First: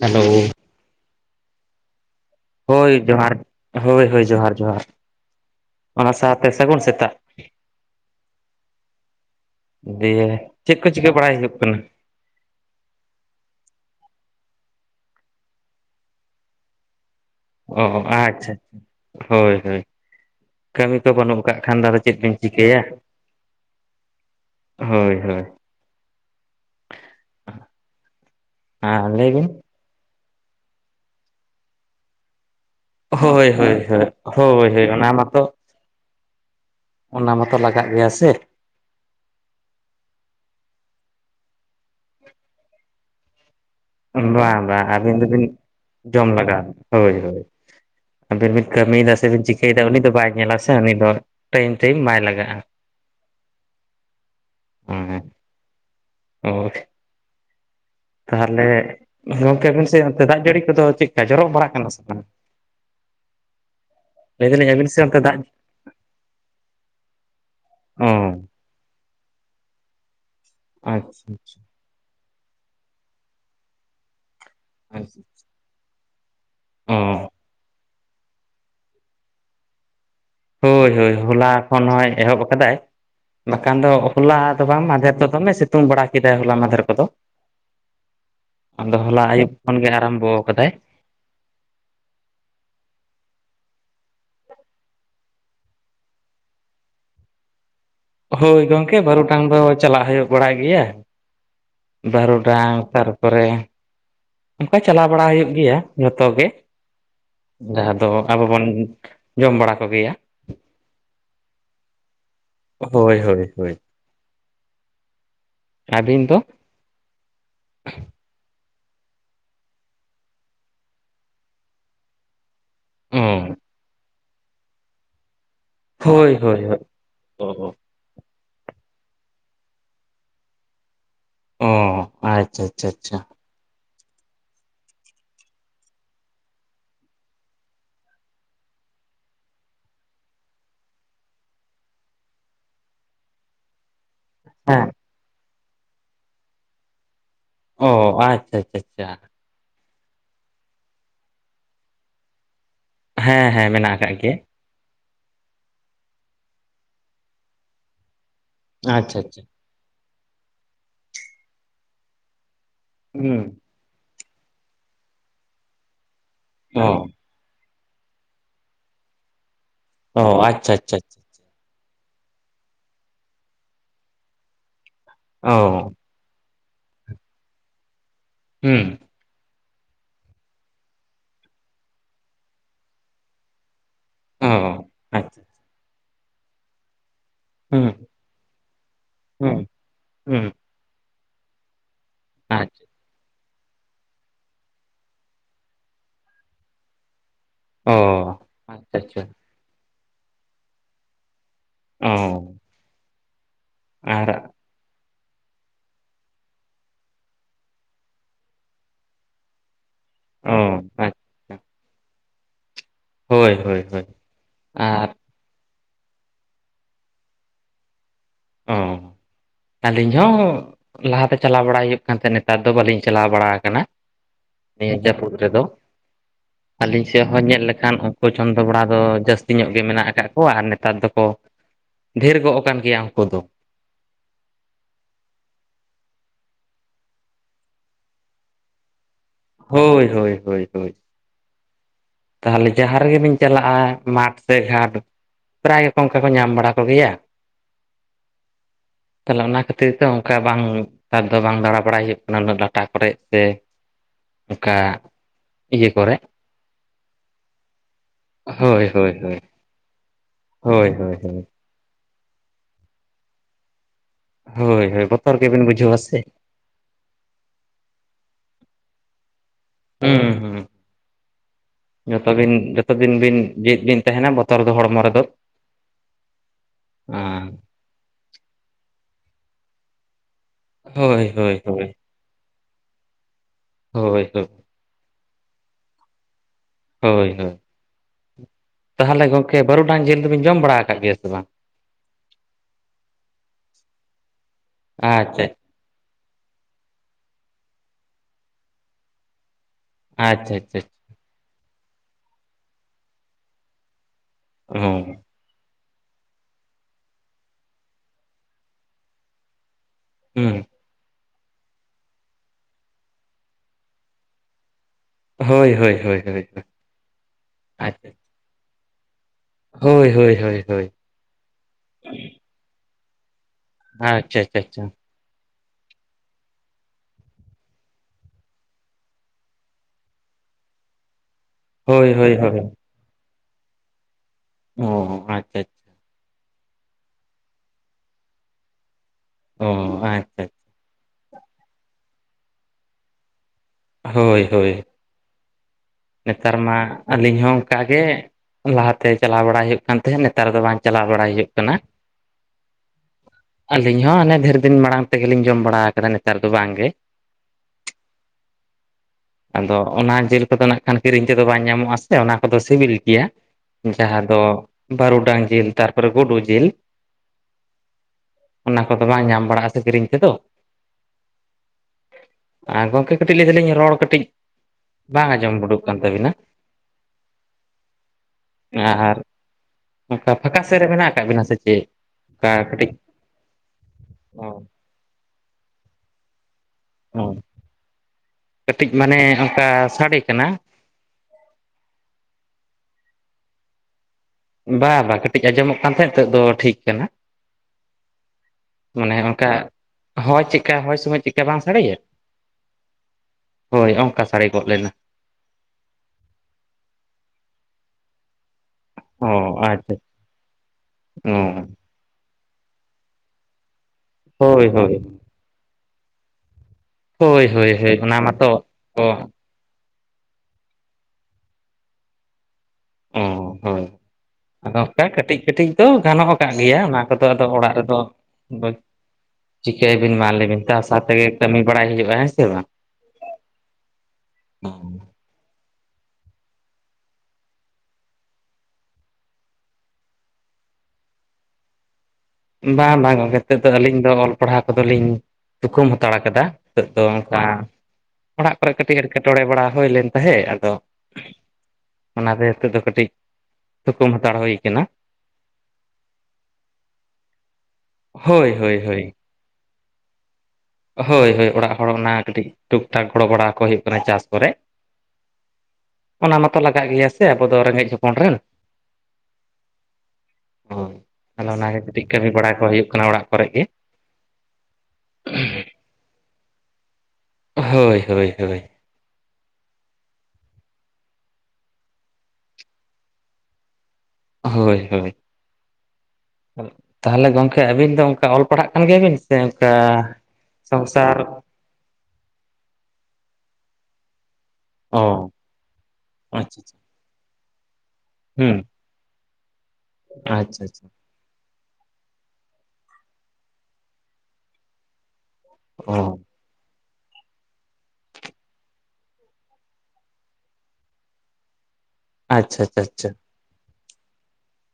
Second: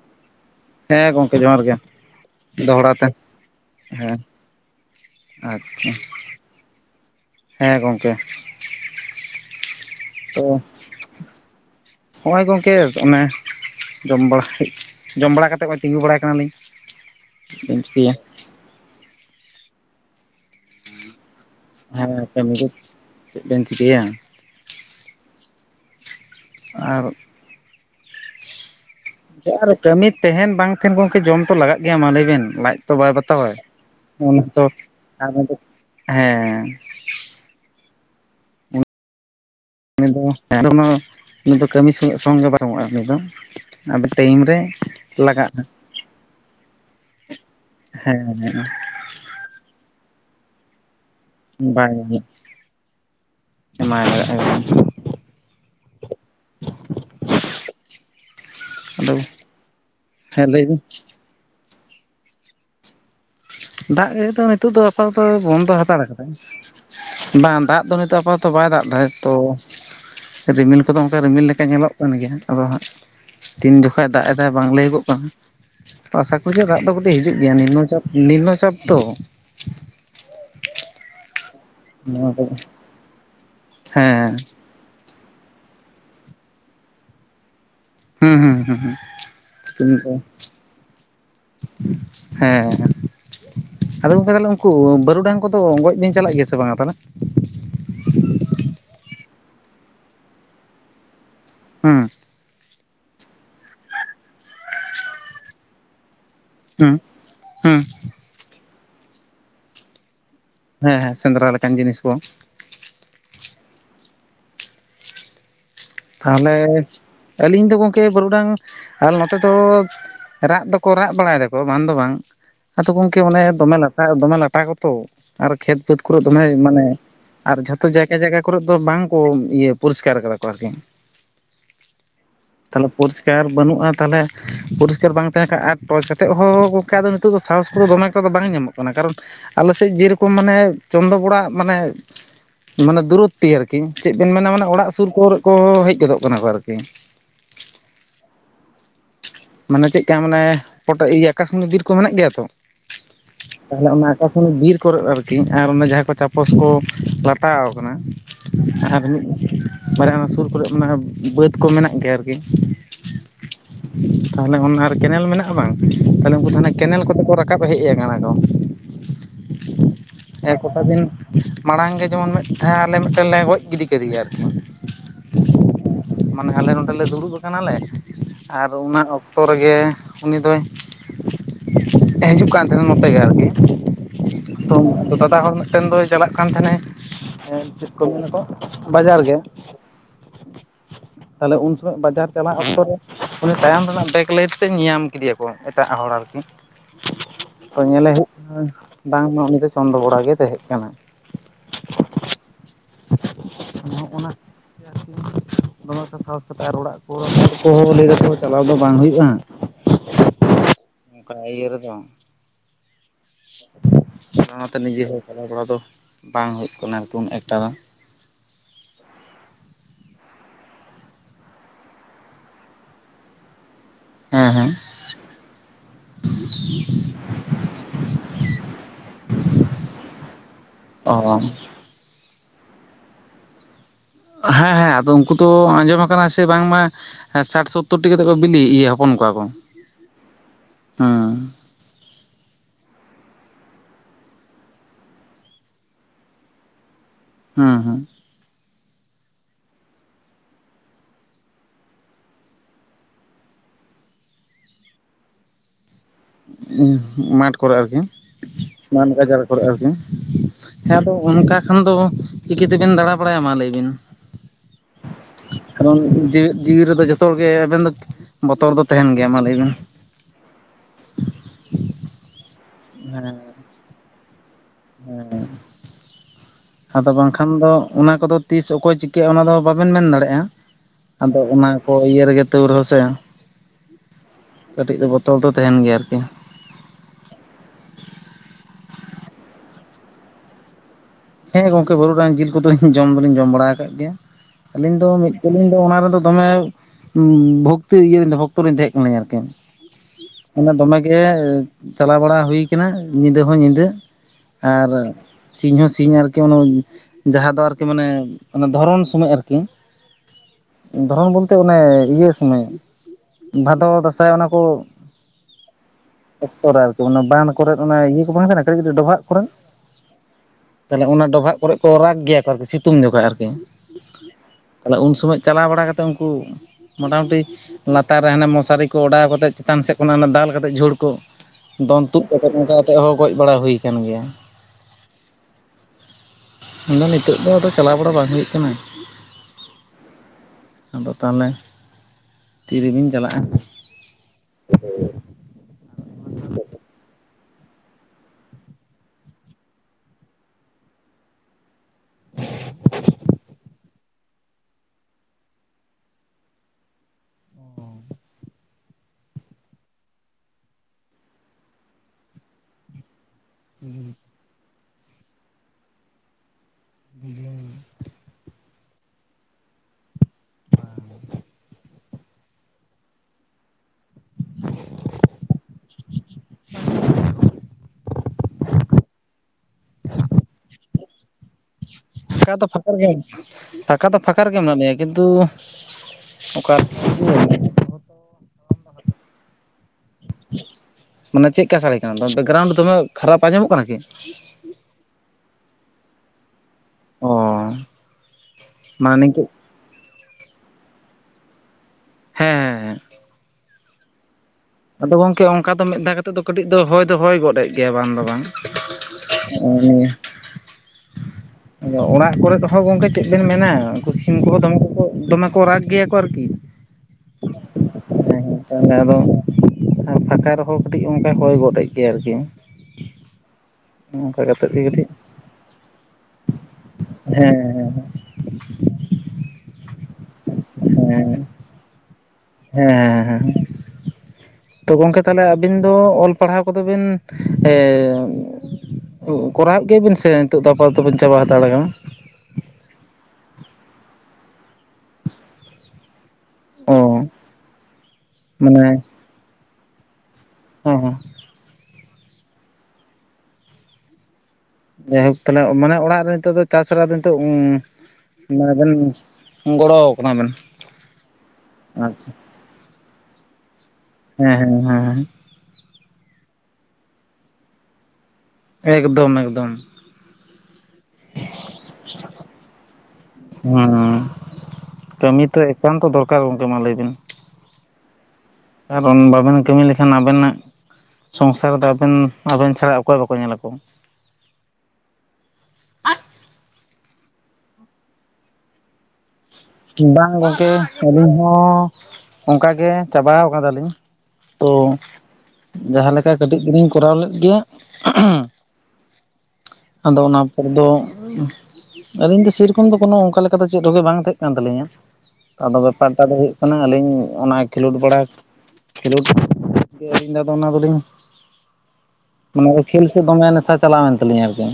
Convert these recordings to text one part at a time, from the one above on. Hello. ᱦᱮᱸ ᱜᱚᱝᱠᱮ ᱡᱚᱦᱟᱨ ᱜᱮ᱾ ᱫᱚᱦᱲᱟ ᱦᱳᱭ ᱛᱮ ᱡᱚᱦᱟᱨ, ᱦᱳᱭ ᱦᱮᱸ ᱦᱳᱭ ᱡᱚᱦᱟᱨ ᱡᱚᱦᱟᱨ᱾ ᱟᱪᱪᱷᱟ ᱚᱱᱟ ᱥᱟᱶᱛᱮ ᱥᱟᱹᱜᱩᱱ ᱥᱮᱛᱟᱜ᱾ ᱦᱮᱸ ᱜᱚᱝᱠᱮ ᱫᱤᱭᱮ ᱪᱮᱫ ᱠᱚ ᱪᱤᱠᱟᱹ ᱵᱟᱲᱟᱭ ᱦᱩᱭᱩᱜ ᱠᱟᱱᱟ? ᱦᱚᱸᱜᱼᱚᱭ ᱜᱚᱝᱠᱮ ᱚᱱᱮ ᱡᱚᱢ ᱵᱟᱲᱟ, ᱡᱚᱢ ᱵᱟᱲᱟ ᱠᱟᱛᱮᱫ ᱦᱚᱸᱜᱼᱚᱭ ᱛᱤᱸᱜᱩ ᱵᱟᱲᱟᱭ ᱠᱟᱱᱟᱞᱤᱧ᱾ ᱪᱮᱫ ᱵᱮᱱ ᱚ ᱪᱤᱠᱟᱹᱭᱟ ᱟᱪᱪᱷᱟ ᱦᱳᱭ ᱦᱳᱭ᱾ ᱠᱟᱹᱢᱤ ᱠᱚ ᱵᱟᱹᱱᱩᱜ ᱠᱟᱜ ᱠᱷᱟᱱ ᱫᱚ ᱟᱫᱚ ᱪᱮᱫ ᱦᱮᱸ ᱵᱤᱱ ᱠᱟᱹᱢᱤ ᱫᱚ ᱪᱤᱠᱟᱹᱭᱟ, ᱪᱮᱫ ᱵᱮᱱ ᱪᱤᱠᱟᱹᱭᱟ ᱦᱳᱭ ᱦᱳᱭ᱾ ᱟᱨ ᱟᱨ ᱞᱟᱹᱭ ᱪᱮᱫ ᱵᱤᱱ ᱟᱨ ᱠᱟᱹᱢᱤ ᱛᱟᱦᱮᱱ ᱵᱟᱝ ᱛᱟᱦᱮᱱ ᱜᱚᱝᱠᱮ ᱡᱚᱢ ᱛᱚ ᱞᱟᱜᱟᱜ ᱜᱮᱭᱟ ᱢᱟ ᱞᱟᱹᱭᱵᱱ ᱞᱟᱡ ᱛᱚ ᱵᱟᱭ ᱦᱳᱭ ᱵᱟᱛᱟᱭᱟᱣ ᱦᱳᱭ ᱦᱳᱭ ᱩᱱ ᱛᱚ, ᱦᱳᱭ ᱦᱳᱭ ᱚᱱᱟ ᱢᱟᱛᱚ ᱦᱮᱸ᱾ ᱚᱱᱟ ᱢᱟᱛᱚ ᱞᱟᱜᱟᱜ ᱜᱮᱭᱟ ᱥᱮ᱾ ᱩᱱ ᱫᱚ [inaudible] ᱩᱱᱤ ᱫᱚ ᱠᱟᱹᱢᱤ ᱥᱩᱢᱟᱹᱡ ᱥᱚᱝ ᱫᱚ ᱵᱟᱭ ᱮᱢᱚᱜᱼᱟ ᱩᱱᱤ ᱫᱚ᱾ ᱟᱫᱚ ᱴᱟᱭᱤᱢ ᱨᱮ ᱵᱟᱝ ᱵᱟᱝ ᱟᱹᱵᱤᱱ ᱫᱚᱵᱤᱱ ᱞᱟᱜᱟᱜᱼᱟ᱾ ᱡᱚᱢ ᱞᱟᱜᱟᱜᱼᱟ ᱦᱳᱭ ᱦᱳᱭ, ᱦᱮᱸ ᱟᱵᱤᱱ ᱦᱮᱸ ᱵᱤᱱ ᱠᱟᱹᱢᱤᱭᱮᱫᱟ ᱥᱮᱵᱤᱱ ᱪᱤ ᱠᱟᱹᱭ ᱫᱟ ᱩᱱᱤ ᱫᱚ ᱵᱟᱭ ᱧᱮᱞᱟ ᱥᱮ ᱩᱱᱤ ᱫᱚ ᱴᱟᱭᱤᱢ ᱵᱟᱭ ᱴᱟᱭᱤᱢ ᱮᱢᱟᱭ ᱞᱟᱜᱟᱜᱼᱟ, ᱮᱢᱟᱭ ᱞᱟᱜᱟᱜᱼᱟ ᱦᱳᱭ᱾ ᱚᱜ᱾ [inaudible] ᱛᱟᱦᱚᱞᱮ ᱟᱫᱚ ᱜᱚᱝᱠᱮ ᱟᱵᱤᱱ ᱥᱮ ᱚᱱᱛᱮ ᱫᱟᱜ ᱦᱮᱸ ᱡᱟᱹᱲᱤ ᱞᱟᱹᱭ ᱵᱤᱱ ᱠᱚᱫᱚ ᱪᱮᱫ ᱠᱟ ᱡᱚᱨᱚᱜ ᱵᱟᱲᱟᱜ ᱠᱟᱱᱟ ᱥᱮ ᱵᱟᱝ? ᱫᱟᱜ ᱜᱮ ᱛᱚ ᱞᱟᱹᱭ ᱱᱤᱛᱚᱜ ᱫᱟᱞᱤᱧ ᱫᱚ ᱟᱹᱵᱤᱱ ᱥᱮᱫ ᱚᱱᱛᱮ ᱟᱯᱟᱛᱚᱛᱚᱭ ᱫᱟᱜ ᱵᱚᱱᱫᱚ ᱦᱟᱛᱟᱲ ᱟᱠᱟᱫᱟᱭ᱾ ᱵᱟᱝ ᱫᱟᱜ ᱫᱚ ᱚ ᱱᱤᱛᱚᱜ ᱟᱯᱟᱛᱚᱛᱚ ᱵᱟᱭ ᱫᱟᱜ ᱮᱫᱟᱭ ᱛᱚ ᱨᱤᱢᱤᱞ ᱠᱚᱫᱚ ᱚᱱᱠᱟ ᱟᱪᱪᱷᱟ ᱨᱤᱢᱤᱞ ᱟᱪᱪᱷᱟ ᱞᱮᱠᱟ ᱧᱮᱞᱚᱜ ᱠᱟᱱ ᱜᱮᱭᱟ ᱟᱫᱚ ᱦᱟᱸᱜ ᱛᱤᱱ ᱡᱚᱠᱷᱚᱡ ᱫᱟᱜ ᱮᱫᱟᱭ ᱵᱟᱝ ᱞᱟᱹᱭᱩᱜᱽᱚᱜ ᱟᱪᱪᱷᱟ ᱠᱟᱱᱟ, ᱟᱥᱟ ᱠᱚᱨᱤ ᱫᱟᱜ ᱫᱚ ᱚ ᱠᱟᱹᱴᱤᱡ ᱦᱤᱡᱩᱜ ᱜᱮᱭᱟ ᱱᱤᱢᱱᱚ ᱪᱟᱯ ᱱᱤᱢᱱᱚᱪᱟᱯ ᱛᱚ᱾ ᱦᱳᱭ ᱦᱳᱭ ᱦᱚᱞᱟ ᱠᱷᱚᱱ ᱦᱚᱸᱭ ᱱᱚᱣᱟ ᱮᱦᱚᱵ ᱫᱚ ᱟᱠᱟᱫᱟᱭ᱾ ᱵᱟᱠᱷᱟᱱ ᱫᱚ ᱦᱮᱸ ᱦᱚᱞᱟ ᱫᱚ ᱵᱟᱝ ᱢᱟᱫᱷᱮᱨ ᱫᱚ ᱫᱚᱢᱮ ᱥᱤᱛᱩᱝ ᱵᱟᱲᱟ ᱠᱮᱫᱟᱭ ᱦᱚᱞᱟ ᱢᱟᱫᱷᱮᱨ ᱠᱚᱫᱚ᱾ ᱦᱩᱸ ᱦᱩᱸ ᱦᱩᱸ ᱦᱩᱸ ᱟᱫᱚ ᱦᱚᱞᱟ ᱟᱹᱭᱩᱵ ᱠᱷᱚᱱ ᱜᱮ ᱠᱤᱱᱛᱩ ᱟᱨᱟᱢᱵᱚ ᱟᱠᱟᱫᱟᱭ᱾ ᱦᱮᱸ᱾ ᱟᱫᱚ ᱜᱚᱝᱠᱮ ᱛᱟᱦᱚᱞᱮ ᱩᱝᱠᱩ ᱵᱟᱹᱨᱩᱰᱟᱝ ᱠᱚᱫᱚ ᱜᱚᱡ ᱵᱮᱱ ᱪᱟᱞᱟᱜ ᱜᱮᱭᱟ ᱥᱮ ᱵᱟᱝᱟ ᱛᱟᱦᱚᱞᱮ? ᱦᱳᱭ ᱜᱚᱝᱠᱮ ᱵᱟᱨᱩᱰᱟᱝ ᱫᱚ ᱪᱟᱞᱟᱜ ᱦᱳᱭᱳᱜ ᱵᱟᱲᱟᱜ ᱜᱮᱭᱟ ᱾ ᱦᱩᱸ ᱵᱟᱹᱨᱩᱰᱟᱝ ᱛᱟᱨᱯᱚᱨᱮ ᱚᱱᱠᱟ ᱪᱟᱞᱟᱣ ᱵᱟᱲᱟ ᱦᱩᱭᱩᱜ ᱜᱮᱭᱟ ᱡᱚᱛᱚ ᱜᱮ ᱾ ᱦᱮᱸ ᱾ ᱡᱟᱦᱟᱸ ᱫᱚ ᱟᱵᱚ ᱵᱚᱱ ᱡᱚᱢ ᱵᱟᱲᱟ ᱠᱚ ᱜᱮᱭᱟ ᱾ ᱦᱮᱸ ᱦᱮᱸ ᱥᱮᱸᱫᱽᱨᱟ ᱞᱮᱠᱟᱱ ᱡᱤᱱᱤᱥ ᱠᱚ ᱾ ᱦᱳᱭ ᱦᱳᱭ ᱦᱳᱭ ᱾ ᱟᱹᱵᱤᱱ ᱫᱚ ᱛᱟᱦᱚᱞᱮ ᱟᱹᱞᱤᱧ ᱫᱚ ᱜᱚᱝᱠᱮ ᱵᱩᱨᱩᱰᱟᱝ ᱟᱞᱮ ᱱᱚᱛᱮ ᱫᱚ ᱨᱟᱜ ᱫᱚᱠᱚ ᱨᱟᱜ ᱵᱟᱲᱟᱭ ᱮᱫᱟᱠᱚ ᱵᱟᱝ ᱫᱚ ᱵᱟᱝ ᱾ ᱟᱫᱚ ᱜᱚᱝᱠᱮ ᱚᱱᱮ ᱚ ᱫᱚᱢᱮ ᱞᱟᱴᱟ ᱫᱚᱢᱮ ᱞᱟᱴᱟ ᱠᱚ ᱛᱚ ᱟᱨ ᱠᱷᱮᱛ ᱵᱟᱹᱫ ᱠᱚᱨᱮᱜ ᱦᱳᱭ ᱫᱚᱢᱮ ᱦᱳᱭ ᱦᱳᱭ ᱢᱟᱱᱮ ᱟᱨ ᱚ ᱡᱚᱛᱚ ᱡᱟᱭ ᱡᱟᱭᱜᱟ ᱡᱟᱭᱜᱟ ᱠᱚᱨᱮᱜ ᱫᱚ ᱵᱟᱝ ᱠᱚ ᱤᱭᱟᱹ ᱯᱚᱨᱤᱥᱠᱟᱨ ᱠᱟᱫᱟ ᱠᱚ ᱟᱨᱠᱤ ᱾ ᱚ ᱟᱪ ᱛᱟᱦᱚᱞᱮ ᱯᱚᱨᱤᱥᱠᱟᱨ ᱵᱟᱹᱱᱩᱜᱼᱟ ᱛᱟᱦᱚᱞᱮ, ᱯᱚᱨᱤᱥᱠᱟᱨ ᱵᱟᱝ ᱛᱟᱦᱮᱸ ᱠᱷᱟᱡ ᱟᱨ ᱴᱚᱪ ᱠᱟᱛᱮᱫ ᱦᱚ ᱜᱚᱝᱠᱮ ᱟᱫᱚ ᱱᱤᱛᱚᱜ ᱫᱚ ᱥᱟᱦᱚᱥ ᱠᱚᱫᱚ ᱫᱚᱢᱮᱠᱴᱟ ᱫᱚ ᱵᱟᱝ ᱧᱟᱢᱚᱜ ᱚᱱᱟ ᱠᱟᱨᱚᱱ ᱟᱞᱮ ᱥᱮᱫ ᱡᱮᱨᱚᱠᱚᱢ ᱢᱟᱱᱮ ᱪᱚᱱᱫᱚᱵᱚᱲᱟᱜ ᱢᱟᱱᱮ ᱢᱟᱱᱮ ᱫᱩᱨᱚᱛᱛᱤ ᱟᱨᱠᱤ ᱪᱮᱫ ᱫᱤᱱ ᱢᱮᱱᱟ ᱢᱟᱱᱮ ᱦᱮᱸ ᱚᱲᱟᱜ ᱥᱩᱨ ᱠᱚᱨᱮᱜ ᱠᱚ ᱦᱮᱡ ᱜᱚᱫᱚᱜ ᱠᱟᱱᱟ ᱠᱚ ᱟᱨᱠᱤ ᱾ ᱚ ᱟᱪᱷᱟ ᱟᱪᱷᱟ ᱟᱪᱷᱟ ᱾ ᱢᱟᱱᱮ ᱪᱮᱫᱠᱟ ᱢᱟᱱᱮ ᱯᱚᱴ ᱤᱭᱟᱹ ᱟᱠᱟᱥᱢᱚᱱᱤ ᱵᱤᱨ ᱠᱚ ᱢᱮᱱᱟᱜ ᱜᱮᱭᱟ ᱛᱚ ᱦᱮᱸ ᱾ ᱦᱮᱸ ᱛᱟᱦᱚᱞᱮ ᱢᱮᱱᱟᱜ ᱚᱱᱟ ᱟᱠᱟᱫ ᱜᱮᱭᱟ ᱟᱠᱟᱥᱢᱚᱱᱤ ᱵᱤᱨ ᱠᱚᱨᱮᱜ ᱟᱨᱠᱤ ᱟᱨ ᱚᱱᱮ ᱡᱟᱦᱟᱸ ᱠᱚ ᱪᱟᱯᱚᱥ ᱠᱚ ᱞᱟᱴᱟᱣ ᱠᱟᱱᱟ, ᱟᱨ ᱟᱪᱪᱷᱟ ᱢᱤᱫ ᱟᱪᱪᱷᱟ ᱵᱟᱨᱭᱟ ᱚᱱᱟ ᱥᱩᱨ ᱠᱚᱨᱮᱜ ᱢᱟᱱᱮ ᱵᱟᱹᱫᱽ ᱠᱚ ᱢᱮᱱᱟᱜ ᱜᱮᱭᱟ ᱟᱨᱠᱤ ᱾ ᱦᱮᱸ ᱾ ᱛᱟᱦᱚᱞᱮ ᱚᱱᱟ ᱨᱮ ᱠᱮᱱᱮᱞ ᱢᱮᱱᱟᱜᱼᱟ ᱵᱟᱝ ᱛᱟᱞᱦᱮ ᱩᱱᱠᱩ ᱫᱚ ᱦᱟᱱᱮ ᱚ ᱠᱮᱱᱮᱞ ᱠᱚᱛᱮ ᱠᱚ ᱨᱟ ᱠᱟᱵ ᱦᱮᱡ ᱟᱠᱟᱱᱟ ᱠᱚ, ᱚ ᱦᱮᱸᱜᱼᱮ ᱟᱪᱪᱷᱟ ᱠᱚᱴᱟ ᱟᱪᱪᱷᱟ ᱫᱤᱱ ᱟᱪᱪᱷᱟ ᱢᱟᱲᱟᱝ ᱜᱮ ᱡᱮᱢᱚᱱ ᱢᱤᱫ ᱫᱷᱟ ᱞᱮ ᱢᱤᱫᱴᱮᱱ ᱞᱮ ᱜᱚᱡ ᱤᱫᱤ ᱠᱮᱫᱮᱭᱟ ᱟᱨᱠᱤ ᱾ ᱚ ᱾ ᱢᱟᱱᱮ ᱟᱞᱮ ᱱᱚᱸᱰᱮᱞᱮ ᱫᱩᱲᱩᱵ ᱟᱠᱟᱱᱟᱞᱮ ᱟᱨ ᱦᱩᱸ ᱚᱱᱟ ᱚᱠ ᱛᱚ ᱨᱮᱜᱮ ᱩᱱᱤ ᱫᱚᱭ ᱦᱮᱡᱩᱜ ᱠᱟᱱ ᱛᱟᱦᱮᱱᱟ ᱱᱚᱛᱮ ᱜᱮ ᱟᱨᱠᱤ ᱚ ᱾ ᱛᱚ ᱫᱟᱫᱟ ᱟᱪᱪᱷᱟ ᱦᱚᱲ ᱢᱤᱫᱴᱮᱱ ᱫᱚᱭ ᱪᱟᱞᱟᱜ ᱠᱟᱱ ᱛᱟᱦᱮᱱᱟᱭ ᱾ ᱦᱮᱸ ᱦᱩᱸ ᱪᱮᱫ ᱠᱚ ᱢᱮᱱᱟ ᱠᱚ ᱵᱟᱡᱟᱨ ᱜᱮ, ᱦᱩᱸ ᱦᱩᱸ ᱛᱟᱦᱚᱞᱮ ᱩᱱ ᱥᱚᱢᱚᱭ ᱵᱟᱡᱟᱨ ᱪᱟᱞᱟᱜ ᱚᱠᱛᱚ ᱟᱪᱪᱷᱟ ᱨᱮ ᱩᱱᱤ ᱛᱟᱭᱚᱢ ᱨᱮᱱᱟᱜ ᱵᱮᱠ ᱞᱟᱭᱤᱴ ᱛᱮ ᱧᱮᱭᱟᱢ ᱠᱮᱫᱮᱭᱟ ᱠᱚ ᱮᱴᱟᱜ ᱦᱚᱲ ᱟᱨᱠᱤ ᱾ ᱛᱚ ᱚ ᱧᱮᱞᱮ ᱦᱩᱭᱩᱜ ᱠᱟᱱᱟ ᱟᱪᱪᱷᱟ ᱟᱪᱪᱷᱟ ᱵᱟᱝ ᱢᱟ ᱩᱱᱤ ᱫᱚ ᱪᱚᱱᱫᱚ ᱵᱚᱲᱟ ᱜᱮ ᱛᱟᱦᱮᱸᱜ ᱠᱟᱱᱟᱭ ᱾ ᱚ ᱾ ᱦᱚᱸᱜ ᱚᱱᱟ ᱫᱚᱢᱮ ᱮᱠᱴᱟ ᱥᱟᱦᱚᱥ ᱠᱟᱛᱮᱜ ᱚᱲᱟᱜ ᱠᱚ ᱠᱚᱦᱚᱸ ᱞᱟᱹᱭ ᱫᱟᱠᱚ ᱪᱟᱞᱟᱣ ᱫᱚ ᱵᱟᱝ ᱦᱩᱭᱩᱜᱼᱟ ᱚ ᱾ ᱱᱚᱝᱠᱟ ᱟᱪᱪᱷᱟ ᱤᱭᱟᱹ ᱨᱮᱫᱚ ᱾ ᱦᱳᱭ ᱦᱳᱭ ᱦᱳᱭ ᱚᱱᱟ ᱦᱚᱛᱮ ᱱᱤᱡᱮ ᱟᱨ ᱦᱚ ᱪᱟᱞᱟᱣ ᱵᱟᱲᱟ ᱫᱚ ᱵᱟᱝ ᱦᱩᱭᱩᱜ ᱠᱟᱱᱟ ᱟᱨᱠᱤ ᱩᱱᱟᱜ ᱮᱠᱴᱟ ᱫᱚ ᱾ ᱚ ᱾ ᱟᱹᱞᱤᱧ ᱦᱚᱸ ᱞᱟᱦᱟᱛᱮ ᱪᱟᱞᱟᱣ ᱵᱟᱲᱟᱭ ᱦᱩᱭᱩᱜ ᱠᱟᱱ ᱛᱟᱦᱮᱸ, ᱱᱮᱛᱟᱨ ᱫᱚ ᱵᱟᱹᱞᱤᱧ ᱪᱟᱞᱟᱣ ᱵᱟᱲᱟ ᱟᱠᱟᱱᱟ ᱾ ᱦᱮᱸ ᱦᱮᱸ ᱱᱤᱭᱟᱹ ᱡᱟᱹᱯᱩᱫ ᱨᱮᱫᱚ ᱾ ᱟᱹᱞᱤᱧ ᱥᱮᱜ ᱦᱚᱸ ᱧᱮᱞ ᱞᱮᱠᱷᱟᱱ ᱩᱝᱠᱩ ᱪᱚᱸᱫᱚᱵᱚᱲᱟ ᱫᱚ ᱡᱟᱹᱥᱛᱤ ᱧᱚᱜ ᱜᱮ ᱢᱮᱱᱟᱜ ᱟᱠᱟᱫ ᱠᱚᱣᱟ ᱟᱨ ᱱᱮᱛᱟᱨ ᱫᱚᱠᱚ [inaudible] ᱰᱷᱮᱨ ᱜᱚᱜ ᱠᱟᱱ ᱜᱮᱭᱟ ᱩᱱᱠᱩ ᱫᱚ᱾ ᱦᱮᱸ ᱦᱮᱸ ᱟᱫᱚ ᱩᱱᱠᱩ ᱫᱚ ᱟᱸᱡᱚᱢᱟ ᱟᱠᱟᱱᱟ ᱥᱮ ᱵᱟᱝ ᱢᱟ ᱾ ᱦᱮᱸ ᱥᱟᱴ ᱥᱚᱛᱛᱳᱨᱴᱤ ᱠᱟᱛᱮᱫ ᱠᱚ ᱵᱤᱞᱤ ᱤᱭᱟᱹ ᱦᱚᱯᱚᱱ ᱠᱚᱣᱟ ᱠᱚ᱾ ᱦᱳᱭ ᱦᱳᱭ ᱦᱳᱭ ᱦᱳᱭ᱾ ᱦᱮᱸ ᱛᱟᱦᱚᱞᱮ ᱡᱟᱦᱟᱸ ᱨᱮᱜᱮ ᱵᱤᱱ ᱪᱟᱞᱟᱜᱼᱟ ᱢᱟᱴᱷ ᱥᱮ ᱜᱷᱟᱴ? ᱯᱨᱟᱭ ᱜᱮᱠᱚ ᱚᱱᱠᱟ ᱠᱚ ᱧᱟᱢ ᱵᱟᱲᱟ ᱠᱚ ᱜᱮᱭᱟ᱾ ᱦᱩᱸ ᱦᱩᱸ᱾ ᱛᱟᱦᱚᱞᱮ ᱚᱱᱟ ᱠᱷᱟᱹᱛᱤᱨ ᱛᱮ ᱚᱱᱠᱟ ᱵᱟᱝ ᱥᱟᱨ ᱫᱚ ᱵᱟᱝ ᱫᱟᱬᱟ ᱵᱟᱲᱟᱭ ᱦᱩᱭᱩᱜ ᱠᱟᱱᱟ ᱩᱱᱟᱹᱜ ᱰᱟᱴᱟ ᱠᱚᱨᱮᱡ ᱛᱮ᱾ ᱮᱱᱠᱟ ᱤᱭᱟᱹ ᱠᱚᱨᱮ᱾ ᱦᱩᱸ ᱢᱟᱴᱷ ᱠᱚᱨᱮ ᱟᱨᱠᱤ? ᱦᱳᱭ ᱢᱟ ᱦᱳᱭ ᱱᱚᱝᱠᱟ ᱦᱳᱭ ᱡᱟᱭᱜᱟ ᱠᱚᱨᱮ ᱟᱨᱠᱤ, ᱦᱳᱭ ᱦᱮᱸ ᱟᱫᱚ ᱦᱳᱭ ᱚᱱᱠᱟ᱾ ᱠᱷᱟᱱ ᱫᱚ ᱪᱤᱠᱟᱹ ᱛᱮᱵᱮᱱ ᱫᱟᱬᱟ ᱵᱟᱲᱟᱭᱟ ᱢᱟ ᱞᱟᱹᱭᱵᱤᱱ? ᱦᱳᱭ ᱦᱳᱭ ᱵᱚᱛᱚᱨ ᱜᱮᱵᱤᱱ ᱠᱟᱨᱚᱱ ᱵᱩᱡᱷᱟᱹᱣᱟ ᱥᱮ ᱡᱮᱭᱫᱚ ᱡᱤᱣᱤ ᱨᱮᱫᱚ ᱡᱚᱛᱚ᱾ ᱠᱚᱜᱮ ᱟᱵᱮᱱ ᱫᱚ ᱵᱚᱛᱚᱨ ᱫᱚ ᱛᱮᱦᱮᱱ ᱜᱮᱭᱟ ᱢᱟ ᱞᱟᱹᱭ ᱵᱮᱱ᱾ ᱦᱩᱸ ᱦᱩᱸ ᱡᱚᱛᱚ ᱵᱤᱱ ᱡᱚᱛᱚ ᱫᱤᱱ ᱵᱤᱱ ᱦᱮᱸ ᱡᱤᱭᱮᱫ ᱵᱤᱱ ᱛᱟᱦᱮᱱᱟ ᱵᱚᱛ᱾ ᱱᱮᱛᱟᱨ ᱫᱚ ᱦᱚᱲᱢᱚ ᱨᱮᱫᱚ᱾ ᱦᱮᱸ ᱟᱫᱚ ᱵᱟᱝᱠᱷᱟᱱ ᱫᱚ ᱚᱱᱟ ᱠᱚᱫᱚ ᱛᱤᱥ ᱚᱠᱚᱭ ᱪᱤᱠᱟᱹᱜᱼᱟ ᱚᱱᱟᱫᱚ ᱵᱟᱵᱮᱱ ᱢᱮᱱ ᱫᱟᱲᱮᱭᱟᱜᱼᱟ᱾ ᱦᱳᱭ ᱟᱫᱚ ᱦᱳᱭ ᱚᱱᱟ ᱦᱳᱭ ᱠᱚ ᱤᱭᱟᱹ ᱨᱮᱜᱮ ᱛᱩᱫ ᱨᱚᱦᱚ ᱥᱮ᱾ ᱦᱳᱭ ᱦᱳᱭ᱾ ᱠᱟᱹᱴᱤᱡ ᱫᱚ ᱵᱚᱛᱚᱨ ᱫᱚ ᱛᱟᱦᱮᱱ ᱜᱮᱭᱟ ᱟᱨ ᱠᱤ? ᱦᱳᱭ ᱦᱳᱭ ᱛᱟᱦᱚᱞᱮ ᱜᱚᱢᱠᱮ ᱵᱟᱹᱨᱩᱰᱟᱝ ᱡᱤᱞ ᱫᱚ ᱵᱮᱱ ᱡᱚᱢ ᱵᱟᱲᱟ ᱟᱠᱟᱫ ᱜᱮᱭᱟ? ᱥᱮ ᱵᱟᱝ? ᱦᱮᱸ ᱜᱚᱢᱠᱮ ᱵᱟᱹᱨᱩᱵᱟᱝ ᱡᱤᱞ ᱠᱚᱫᱚᱧ ᱡᱚᱢ ᱫᱚᱞᱤᱧ ᱡᱚᱢ ᱵᱟᱲᱟ ᱟᱠᱟᱫ ᱜᱮᱭᱟ᱾ ᱟᱹᱞᱤᱧ ᱫᱚ ᱢᱤᱫ ᱟᱪᱪᱷᱟ ᱠᱚᱞᱤᱧ᱾ ᱚᱱᱟ ᱨᱮᱫᱚ ᱫᱚᱢᱮ ᱵᱷᱚᱠᱛᱤ ᱤᱭᱟᱹ ᱵᱷᱚᱠᱛᱚ ᱨᱮᱧ ᱫᱮᱡ ᱠᱟᱱᱟᱧ ᱟᱨᱠᱤ᱾ ᱟᱪᱪᱷᱟ ᱢᱟᱱᱮ ᱟᱪᱪᱷᱟ ᱫᱚᱢᱮ ᱜᱮ ᱪᱟᱞᱟᱣ ᱵᱟᱲᱟ ᱦᱩᱭ ᱠᱟᱱᱟ ᱧᱤᱫᱟᱹ ᱦᱚᱸ ᱧᱤᱫᱟᱹ᱾ ᱟᱨ ᱦᱚᱸ ᱥᱤᱧ ᱦᱚᱸ ᱥᱤᱧ᱾ ᱥᱤᱧ ᱟᱨᱠᱤ ᱚᱱᱟ ᱡᱟᱦᱟᱸ ᱫᱚ ᱟᱨᱠᱤ ᱢᱟᱱᱮ ᱚᱱᱟ ᱫᱷᱚᱨᱚᱱ ᱥᱚᱢᱚᱭ ᱟᱨᱠᱤ? ᱦᱩᱸ᱾ ᱫᱷᱚᱨᱚᱱ ᱵᱚᱞᱛᱮ ᱚᱱᱮ ᱤᱭᱟᱹ ᱥᱩᱢᱟᱹᱭ ᱵᱷᱟᱫᱚᱨ ᱫᱟᱸᱥᱟᱭ ᱚᱱᱟᱠᱚ᱾ ᱦᱳᱭ ᱦᱳᱭ ᱦᱳᱭ ᱦᱳᱭ ᱚᱠᱛᱚ ᱨᱮ ᱟᱨᱠᱤ ᱵᱟᱸᱫᱷ ᱠᱚᱨᱮ ᱚᱱᱟ ᱟᱪᱪᱷᱟ ᱤᱭᱟᱹ ᱠᱚ ᱵᱟᱝᱠᱟᱱᱟ ᱠᱟᱹᱴᱤᱡ ᱠᱟᱹᱴᱤᱡ ᱰᱚᱵᱷᱟᱜ ᱠᱚᱨᱮ᱾ ᱦᱳᱭ ᱦᱳᱭ ᱦᱳᱭ ᱦᱳᱭ᱾ ᱚᱱᱟ ᱰᱚᱵᱷᱟᱜ ᱠᱚᱨᱮ ᱠᱚ ᱨᱟᱜ ᱜᱮᱭᱟ ᱠᱚ ᱟᱨᱠᱤ ᱥᱤᱛᱩᱝ ᱡᱚᱠᱷᱟᱡ ᱟᱨᱠᱤ ᱟᱪᱪᱷᱟ ᱟᱪᱪᱷᱟ ᱟᱪᱪᱷᱟ ᱟᱫᱚ ᱩᱱ ᱥᱚᱢᱚᱭ᱾ ᱪᱟᱞᱟᱣ ᱵᱟᱲᱟ ᱠᱟᱛᱮᱫ ᱩᱱᱠᱩ᱾ ᱢᱩᱴᱟᱢᱩᱴᱤ ᱞᱟᱛᱟᱨ ᱨᱮ ᱦᱟᱱᱮ ᱢᱚᱥᱟᱨᱤ ᱠᱚ ᱚᱰᱟᱣ ᱠᱟᱛᱮᱫ ᱪᱮᱛᱟᱱ ᱥᱮᱫ ᱠᱷᱚᱱᱟᱜ ᱫᱟᱞ ᱠᱟᱛᱮᱫ ᱡᱷᱩᱲ ᱠᱚ᱾ ᱫᱚᱱ ᱦᱳᱭ ᱛᱩᱫ ᱦᱳᱭ ᱠᱟᱛᱮᱫ ᱦᱳᱭ ᱱᱚᱱᱠᱟ ᱠᱟᱛᱮᱫ ᱦᱚᱸ ᱜᱚᱡ ᱵᱟᱲᱟ ᱦᱩᱭ ᱠᱟᱱ ᱜᱮᱭᱟ᱾ ᱚ ᱟᱪᱪᱷᱟ ᱟᱪᱪᱷᱟ᱾ ᱢᱮᱱᱫᱚ ᱱᱤᱛᱚᱜ ᱫᱚ ᱟᱫᱚ ᱪᱟᱞᱟᱣ ᱵᱟᱲᱟ ᱵᱟᱝ ᱦᱩᱭᱩᱜ ᱠᱟᱱᱟ᱾ ᱚ ᱟᱪᱪᱷᱟ ᱟᱪᱪᱷᱟ᱾ ᱟᱫᱚ ᱛᱟᱦᱚᱞᱮ ᱛᱤᱨᱮᱵᱤᱱ ᱪᱟᱞᱟᱜᱼᱟ? ᱦᱳᱭ ᱦᱳᱭ᱾ ᱱᱮᱛᱟᱨ ᱢᱟ᱾ ᱟᱹᱞᱤᱧ ᱦᱚᱸ ᱚᱱᱠᱟᱜ ᱜᱮ ᱞᱟᱦᱟᱛᱮ ᱪᱟᱞᱟᱣ ᱵᱟᱲᱟ ᱦᱩᱭᱩᱜ ᱠᱟᱱ ᱛᱟᱦᱮᱸᱫ ᱱᱮᱛᱟᱨ ᱫᱚ ᱵᱟᱝ ᱪᱟᱞᱟᱣ ᱵᱟᱲᱟ ᱦᱩᱭᱩᱜ ᱠᱟᱱᱟ᱾ ᱟᱹᱞᱤᱧ ᱦᱚᱸ ᱦᱟᱱᱮ ᱰᱷᱮᱨ ᱫᱤᱱ ᱢᱟᱲᱟᱝ ᱛᱮᱜᱮ ᱞᱤᱧ ᱡᱚᱢ ᱵᱟᱲᱟ ᱟᱠᱟᱫᱟ ᱱᱮᱛᱟᱨ ᱫᱚ ᱵᱟᱝᱜᱮ᱾ ᱟᱫᱚ ᱚᱱᱟ ᱡᱤᱞ ᱠᱚᱫᱚ ᱱᱟᱜ ᱠᱷᱟᱱ ᱠᱤᱨᱤᱧ ᱛᱮᱫᱚ ᱵᱟᱝ ᱧᱟᱢᱚᱜᱼᱟ᱾ ᱥᱮ ᱚᱱᱟ ᱠᱚᱫᱚ ᱥᱤᱵᱤᱞ ᱜᱮᱭᱟ᱾ ᱡᱟᱦᱟᱸ ᱫᱚ ᱵᱟᱹᱨᱩᱰᱟᱝ ᱡᱤᱞ, ᱛᱟᱨ ᱯᱚᱨᱮ ᱜᱩᱰᱩ ᱡᱤᱞ᱾ ᱵᱩᱡᱷᱟᱹᱣ᱾ ᱚᱱᱟ ᱠᱚᱫᱚ ᱵᱟᱝ ᱧᱟᱢ ᱵᱟᱲᱟᱜ-ᱟ ᱥᱮ ᱠᱤᱨᱤᱧ ᱛᱮᱫᱚ᱾ ᱵᱟᱝ᱾ ᱟᱨ ᱜᱚᱝᱠᱮ ᱠᱟᱹᱴᱤᱡ ᱞᱟᱹᱭ ᱫᱟᱞᱤᱧ ᱨᱚᱲ ᱠᱟᱹᱴᱤᱡ ᱵᱟᱝ ᱟᱸᱡᱚᱢ ᱩᱰᱩ ᱠᱟᱱ ᱛᱟᱹᱵᱤᱱᱟ᱾ ᱟᱨ ᱚᱝᱠᱟ ᱯᱷᱟᱸᱠᱟ ᱥᱮᱜ ᱨᱮ ᱢᱮᱱᱟᱜ ᱟᱠᱟᱜ ᱵᱮᱱᱟ ᱥᱮ ᱪᱮᱜ? ᱯᱷᱟᱸᱠᱟ ᱫᱚ ᱯᱷᱟᱸᱠᱟ ᱨᱮ ᱜᱮ ᱯᱷᱟᱸᱠᱟ ᱫᱚ ᱯᱷᱟᱸᱠᱟ ᱨᱮᱜᱮ ᱢᱮᱱᱟᱜ ᱞᱤᱧᱟ ᱠᱤᱱᱛᱩ ᱚᱠᱟ᱾ ᱦᱳᱭ᱾ ᱠᱟᱹᱴᱤᱡ ᱢᱟᱱᱮ ᱚᱝᱠᱟ ᱥᱟᱰᱮ ᱠᱟᱱᱟ᱾ ᱢᱟᱱᱮ ᱪᱮᱜᱠᱟ ᱥᱟᱲᱮ ᱠᱟᱱᱟ ᱵᱮᱠᱜᱨᱟᱣᱩᱱᱰ ᱫᱚᱢᱮ ᱠᱷᱟᱨᱟᱯ ᱟᱸᱡᱚᱢᱚᱜ ᱠᱟᱱᱟ ᱠᱤ? ᱵᱟ ᱵᱟ ᱠᱟᱹᱴᱤᱡ ᱟᱸᱡᱚᱢᱚᱜ ᱠᱟᱱ ᱛᱟᱦᱮᱸᱜ ᱱᱤᱛᱚᱜ ᱫᱚ ᱴᱷᱤᱠ ᱠᱟᱱᱟ᱾ ᱚ ᱢᱟᱱᱮ ᱚᱱᱠᱟ ᱦᱚᱭ ᱪᱮᱜᱠᱟ ᱦᱚᱭ ᱥᱚᱢᱚᱭ ᱪᱮᱜᱠᱟ ᱵᱟᱝ ᱥᱟᱰᱮᱭᱟ᱾ ᱦᱮᱸ ᱦᱮᱸ ᱦᱮᱸ᱾ ᱦᱳᱭ ᱚᱝᱠᱟ ᱥᱟᱲᱮ ᱜᱚᱜ ᱞᱮᱱᱟ᱾ ᱟᱫᱚ ᱜᱚᱝᱠᱮ ᱚᱝᱠᱟ ᱫᱚ ᱢᱤᱜ ᱫᱷᱟ ᱠᱟᱛᱮᱫ ᱫᱚ ᱠᱟᱹᱴᱤᱡ ᱫᱚ ᱦᱚᱭ ᱫᱚ ᱦᱚᱭ ᱜᱚᱫ ᱮᱜ ᱜᱮᱭᱟᱭ ᱵᱟᱝ ᱫᱚ ᱵᱟᱝ᱾ ᱚ [unintelligible] ᱟᱪᱪᱷᱟ ᱱᱤᱭᱟᱹ᱾ ᱚ ᱟᱫᱚ ᱚᱲᱟᱜ ᱠᱚᱨᱮ ᱫᱚ ᱦᱚᱸ ᱜᱚᱝᱠᱮ ᱪᱮᱜ ᱵᱮᱱ ᱢᱮᱱᱟ ᱩᱱᱠᱩ ᱥᱤᱢ ᱠᱚᱦᱚᱸ ᱦᱳᱭ ᱫᱚᱢᱮ ᱠᱚ ᱦᱳᱭ ᱠᱚ ᱫᱚᱢᱮ ᱠᱚ ᱨᱟᱜ ᱜᱮᱭᱟ ᱠᱚ ᱟᱨᱠᱤ᱾ ᱦᱳᱭ ᱦᱳᱭ ᱦᱳᱭ ᱚᱱᱟ ᱢᱟᱛᱚ ᱚ ᱟᱨ ᱯᱷᱟᱸᱠᱟ ᱨᱮᱦᱚ ᱠᱟᱹᱴᱤᱡ ᱚᱱᱠᱟ ᱦᱚᱭ ᱜᱚᱫ-ᱮᱜ ᱜᱮᱭᱟ ᱟᱨᱠᱤ᱾ ᱚ ᱦᱳᱭ [inaudible] ᱟᱫᱚ ᱚᱝᱠᱟ ᱠᱟᱹᱴᱤᱡ ᱠᱟᱹᱴᱤᱡ ᱫᱚ ᱜᱟᱱᱚᱜ ᱠᱟᱜ ᱜᱮᱭᱟ ᱚᱱᱟ ᱠᱚᱫᱚ ᱟᱫᱚ ᱦᱮᱸ ᱚᱲᱟᱜ ᱨᱮᱫᱚ ᱪᱤᱠᱟᱹᱭᱟᱹᱵᱤᱱ ᱢᱟ ᱞᱟᱹᱭ ᱵᱤᱱ ᱪᱟ ᱦᱮᱸ ᱥᱟ ᱛᱮᱜᱮ ᱦᱮᱸ ᱠᱟᱹᱢᱤ ᱵᱟᱲᱟᱭ ᱦᱩᱭᱩᱜ-ᱟ ᱦᱮᱸᱥ ᱦᱮᱸ ᱦᱮᱸ ᱛᱚ ᱜᱚᱝᱠᱮ ᱛᱟᱞᱦᱮ ᱟᱹᱵᱤᱱ ᱫᱚ ᱚᱞ ᱯᱟᱲᱦᱟᱣ ᱠᱚᱫᱚ ᱵᱤᱱ ᱮᱻ ᱠᱚᱨᱟᱣᱮᱜ ᱜᱮᱭᱟ ᱵᱤᱱ ᱥᱮ ᱱᱤᱛᱚᱜ ᱫᱚ ᱟᱯᱟᱛᱚᱛᱚ ᱵᱮᱱ ᱪᱟᱵᱟ ᱦᱟᱛᱟᱲ ᱠᱟᱱᱟ? ᱵᱟ ᱵᱟ ᱜᱚᱝᱠᱮ ᱱᱤᱛᱚᱜ ᱫᱚ ᱟᱹᱞᱤᱧ ᱫᱚ ᱚᱞ ᱯᱟᱲᱦᱟ ᱠᱚᱫᱚ ᱞᱤᱧ ᱛᱷᱩᱠᱩᱢ ᱦᱟᱛᱟᱲ ᱠᱟᱫᱟ᱾ ᱱᱤᱛᱚᱜ ᱫᱚ ᱚ ᱚᱱᱠᱟ ᱚᱲᱟᱜ ᱠᱚᱨᱮ ᱠᱟᱹᱴᱤᱡ ᱮᱸᱴᱠᱮᱴᱚᱸᱬᱮ ᱵᱟᱲᱟ ᱦᱩᱭ ᱞᱮᱱ ᱛᱟᱸᱦᱮᱜ ᱟᱫᱚ ᱦᱮᱸ᱾ ᱚᱱᱟᱛᱮ ᱦᱤᱸᱛᱚᱜ ᱫᱚ ᱠᱟᱹᱴᱤᱡ ᱛᱷᱩᱠᱩᱢ ᱦᱟᱛᱟᱲ ᱦᱩᱭ ᱠᱟᱱᱟ᱾ ᱡᱟᱭᱦᱳᱠ ᱛᱟᱞᱦᱮ ᱢᱟᱱᱮ ᱚᱲᱟᱜ ᱨᱮ ᱱᱤᱛᱳᱜ ᱫᱚ ᱪᱟᱥ [unintelligible] ᱱᱤᱛᱳᱜ ᱩᱸ ᱦᱳᱭ ᱦᱳᱭ ᱵᱟᱵᱮᱱ ᱦᱳᱭ ᱜᱚᱲᱚᱣ ᱠᱟᱱᱟ ᱵᱮᱱ᱾ ᱦᱳᱭ ᱦᱳᱭ ᱚᱲᱟᱜ ᱦᱚᱲ ᱚᱱᱟ ᱟᱪᱪᱷᱟ ᱠᱟᱹᱴᱤᱡ ᱴᱩᱠ ᱴᱟᱠ ᱜᱚᱲᱚ ᱵᱟᱲᱟ ᱠᱚ ᱦᱩᱭᱩᱜ ᱠᱟᱱᱟ ᱪᱟᱥ ᱠᱚᱨᱮ᱾ ᱦᱮᱸ ᱦᱮᱸ ᱦᱮᱸ ᱚᱱᱟ ᱢᱟᱛᱚ ᱞᱟᱜᱟᱜ ᱜᱮᱭᱟ ᱥᱮ ᱟᱵᱚ ᱫᱚ ᱨᱮᱸᱜᱮᱡ ᱦᱚᱯᱚᱱ ᱨᱮᱱ᱾ ᱮᱠᱫᱚᱢ ᱮᱠᱫᱚᱢ᱾ ᱦᱳᱭ ᱛᱟᱞᱦᱮ ᱚᱱᱟᱜᱮ ᱠᱟᱹᱴᱤᱡ ᱠᱟᱹᱢᱤ ᱵᱟᱲᱟ ᱠᱚ ᱦᱩᱭᱩᱜ ᱠᱟᱱᱟ ᱚᱲᱟᱜ ᱠᱚᱨᱮᱜ ᱜᱤ᱾ ᱦᱮᱸ ᱠᱟᱹᱢᱤ ᱛᱚ ᱮᱠᱟᱱᱛᱚ ᱫᱚᱨᱠᱟᱨ ᱜᱚᱝᱠᱮ ᱢᱟ ᱞᱟᱹᱭ ᱵᱤᱱ᱾ ᱦᱳᱭ ᱦᱳᱭ ᱦᱳᱭ᱾ ᱠᱟᱨᱚᱱ ᱵᱟᱵᱮᱱ ᱠᱟᱹᱢᱤ ᱞᱮᱠᱷᱟᱱ ᱟᱵᱮᱱᱟᱜ ᱥᱚᱝᱥᱟᱨ ᱫᱚ ᱟᱵᱮᱱ ᱟᱵᱮᱱ ᱪᱷᱟᱲᱟ ᱚᱠᱚᱭ-ᱚ ᱵᱟᱠᱚ ᱧᱮᱞᱟᱠᱚ᱾ ᱦᱳᱭ ᱦᱳᱭ ᱛᱟᱦᱞᱮ ᱜᱚᱝᱠᱮ ᱟᱹᱵᱤᱱ ᱫᱚ ᱚᱱᱠᱟ ᱚᱞ ᱯᱟᱲᱦᱟᱜ ᱠᱟᱱ ᱜᱮᱭᱟ ᱵᱤᱱ? ᱵᱟᱝ ᱜᱚᱝᱠᱮ ᱟᱹᱞᱤᱧ ᱦᱚᱸ᱾ ᱚᱝᱠᱟ ᱜᱮ ᱪᱟᱵᱟᱣ ᱠᱟᱫᱟ ᱞᱤᱧ ᱛᱚ ᱚ ᱡᱟᱸᱦᱟ ᱞᱮᱠᱟ ᱟᱪᱪᱷᱟ ᱠᱟᱹᱴᱤᱡ ᱟᱪᱪᱷᱟ ᱜᱮᱞᱤᱧ᱾ ᱠᱚᱨᱟᱣ ᱞᱮᱫ ᱜᱮᱭᱟ᱾ ᱦᱩᱸ ᱟᱫᱚ ᱚᱱᱟ ᱟᱪᱪᱷᱟ ᱯᱚᱨ ᱫᱚ ᱟᱪᱪᱷᱟ ᱟᱹᱞᱤᱧ ᱫᱚ ᱥᱮ ᱨᱚᱠᱚᱢ ᱫᱚ ᱠᱚᱱᱚ ᱚᱱᱠᱟ ᱞᱮᱠᱟ ᱫᱚ ᱪᱮᱫ ᱦᱚ ᱜᱮ ᱵᱟᱝ ᱛᱮ ᱠᱟᱱ ᱛᱟᱹᱟᱞᱤᱧᱟ ᱟᱫᱚ ᱚ ᱵᱮᱯᱟᱨᱴᱟ ᱫᱚ ᱦᱩᱭᱩᱜ ᱠᱟᱱᱟ ᱟᱹᱞᱤᱧ ᱚᱱᱟ ᱠᱷᱮᱞᱳᱰ ᱵᱟᱲᱟ ᱠᱷᱮᱞᱳᱰ ᱟᱹᱞᱤᱧ ᱫᱚ ᱚᱱᱟ ᱫᱚ ᱞᱤᱧ ᱟᱪᱪᱷᱟ ᱢᱟᱱᱮ ᱟᱪᱪᱷᱟ ᱠᱷᱮᱞ ᱟᱪᱪᱷᱟ ᱥᱮᱫ ᱫᱚᱢᱮ ᱱᱟᱮᱥᱟ ᱪᱟᱞᱟᱣᱮᱱ ᱛᱟᱞᱤᱧᱟ ᱟᱨᱠᱤ᱾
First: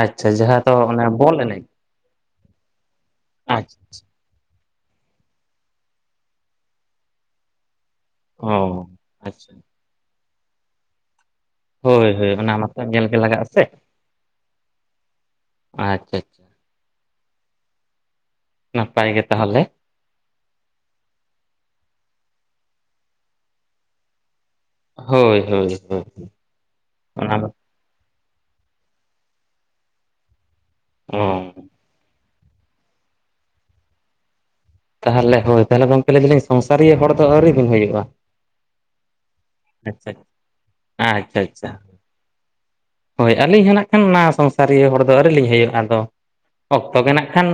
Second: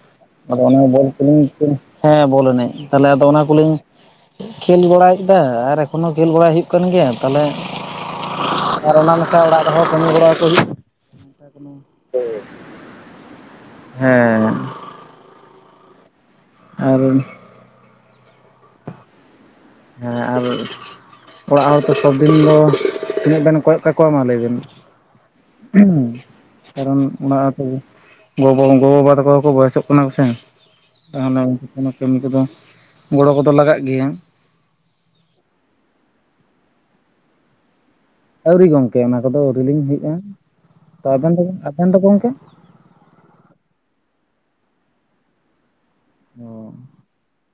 ᱟᱪᱪᱷᱟ ᱟᱫᱚ ᱡᱟᱦᱟᱸ ᱫᱚ ᱚᱱᱟ ᱵᱚᱞ ᱠᱚᱞᱤᱧ ᱮᱱᱮᱡ ᱦᱮᱸ ᱵᱚᱞ ᱮᱱᱮᱡ ᱛᱟᱦᱚᱞᱮ ᱟᱫᱚ ᱚᱱᱟ ᱠᱚ ᱞᱤᱧ ᱟᱪᱪᱷᱟ ᱠᱷᱮᱞ ᱵᱟᱲᱟ ᱠᱮᱫᱟ ᱟᱨ ᱮᱠᱷᱚᱱ ᱦᱚᱸ ᱠᱷᱮᱞ ᱵᱟᱲᱟᱭ ᱦᱩᱭᱩᱜ ᱠᱟᱱ ᱜᱮᱭᱟ ᱛᱟᱞᱦᱮ ᱚ ᱟᱨ ᱚᱱᱟ ᱢᱮᱥᱟ ᱟᱪᱪᱷᱟ ᱚᱲᱟᱜ ᱨᱮᱦᱚᱸ ᱠᱟᱹᱢᱤ ᱵᱟᱲᱟᱭ ᱠᱚ ᱦᱩᱭᱩᱜ ᱦᱳᱭ ᱦᱳᱭ ᱚᱱᱟ ᱢᱟᱛᱚ ᱧᱮᱞ ᱜᱮ ᱞᱟᱜᱟᱜ ᱟᱥᱮ, ᱦᱮᱸ ᱟᱪᱪᱷᱟ ᱟᱪᱪᱷᱟ ᱾ ᱟᱨ ᱱᱟᱯᱟᱭ ᱜᱮ ᱛᱟᱦᱚᱞᱮ ᱾ ᱦᱮᱸ ᱟᱨ ᱚᱲᱟᱜ ᱦᱚᱲ ᱛᱚ ᱥᱚᱵ ᱫᱤᱱ ᱫᱚ ᱛᱤᱱᱟᱹᱜ ᱵᱮᱱ ᱠᱚᱭᱚᱜ ᱠᱟᱠᱚᱣᱟ ᱢᱟ ᱞᱟᱹᱭ ᱵᱤᱱ᱾ ᱦᱳᱭ ᱦᱳᱭ ᱦᱳᱭ ᱠᱟᱨᱚᱱ ᱚᱱᱟ ᱫᱚ ᱚᱲᱟ ᱛᱮᱜᱤ ᱜᱚᱵᱟ ᱜᱚᱼᱵᱟᱵᱟ ᱛᱟᱠᱚ ᱫᱚ ᱠᱚ ᱵᱚᱭᱚᱥᱚᱜ ᱠᱟᱱᱟ ᱠᱚᱥᱮ, ᱚ [unintelligible] ᱚᱱᱟ ᱠᱟᱹᱢᱤ ᱠᱚᱫᱚ ᱜᱚᱲᱚ ᱠᱚᱫᱚ ᱞᱟᱜᱟᱜ ᱜᱮᱭᱟ ᱾ ᱛᱟᱦᱚᱞᱮ ᱦᱳᱭ ᱛᱟᱦᱚᱞᱮ ᱜᱚᱝᱠᱮ ᱞᱟᱹᱭ ᱫᱟᱞᱤᱧ ᱥᱚᱝᱥᱟᱨᱤᱭᱟᱹ ᱦᱚᱲ ᱫᱚ ᱟᱹᱣᱨᱤ ᱵᱤᱱ ᱦᱩᱭᱩᱜ-ᱟ? ᱟᱹᱣᱨᱤ ᱜᱚᱝᱠᱮ ᱚᱱᱟ ᱠᱚᱫᱚ ᱟᱹᱣᱨᱤ ᱞᱤᱧ ᱦᱩᱭᱩᱜ-ᱟ, ᱛᱚ ᱟᱵᱮᱱ ᱟᱪᱪᱷᱟ ᱫᱚ ᱟᱪᱪᱷᱟ ᱟᱵᱮᱱ ᱫᱚ ᱜᱚᱝᱠᱮ ᱦᱳᱭ ᱟᱹᱞᱤᱧ ᱦᱚᱸ ᱱᱟᱜ ᱠᱷᱟᱱ ᱚᱱᱟ ᱥᱚᱝᱥᱟᱨᱤᱭᱟᱹ ᱦᱚᱲ ᱫᱚ ᱟᱹᱣᱨᱤ ᱞᱤᱧ ᱦᱩᱭᱩᱜ-ᱟ, ᱟᱫᱚ ᱚ ᱚᱠᱛᱚ ᱜᱮ ᱱᱟᱜ ᱠᱷᱟᱱ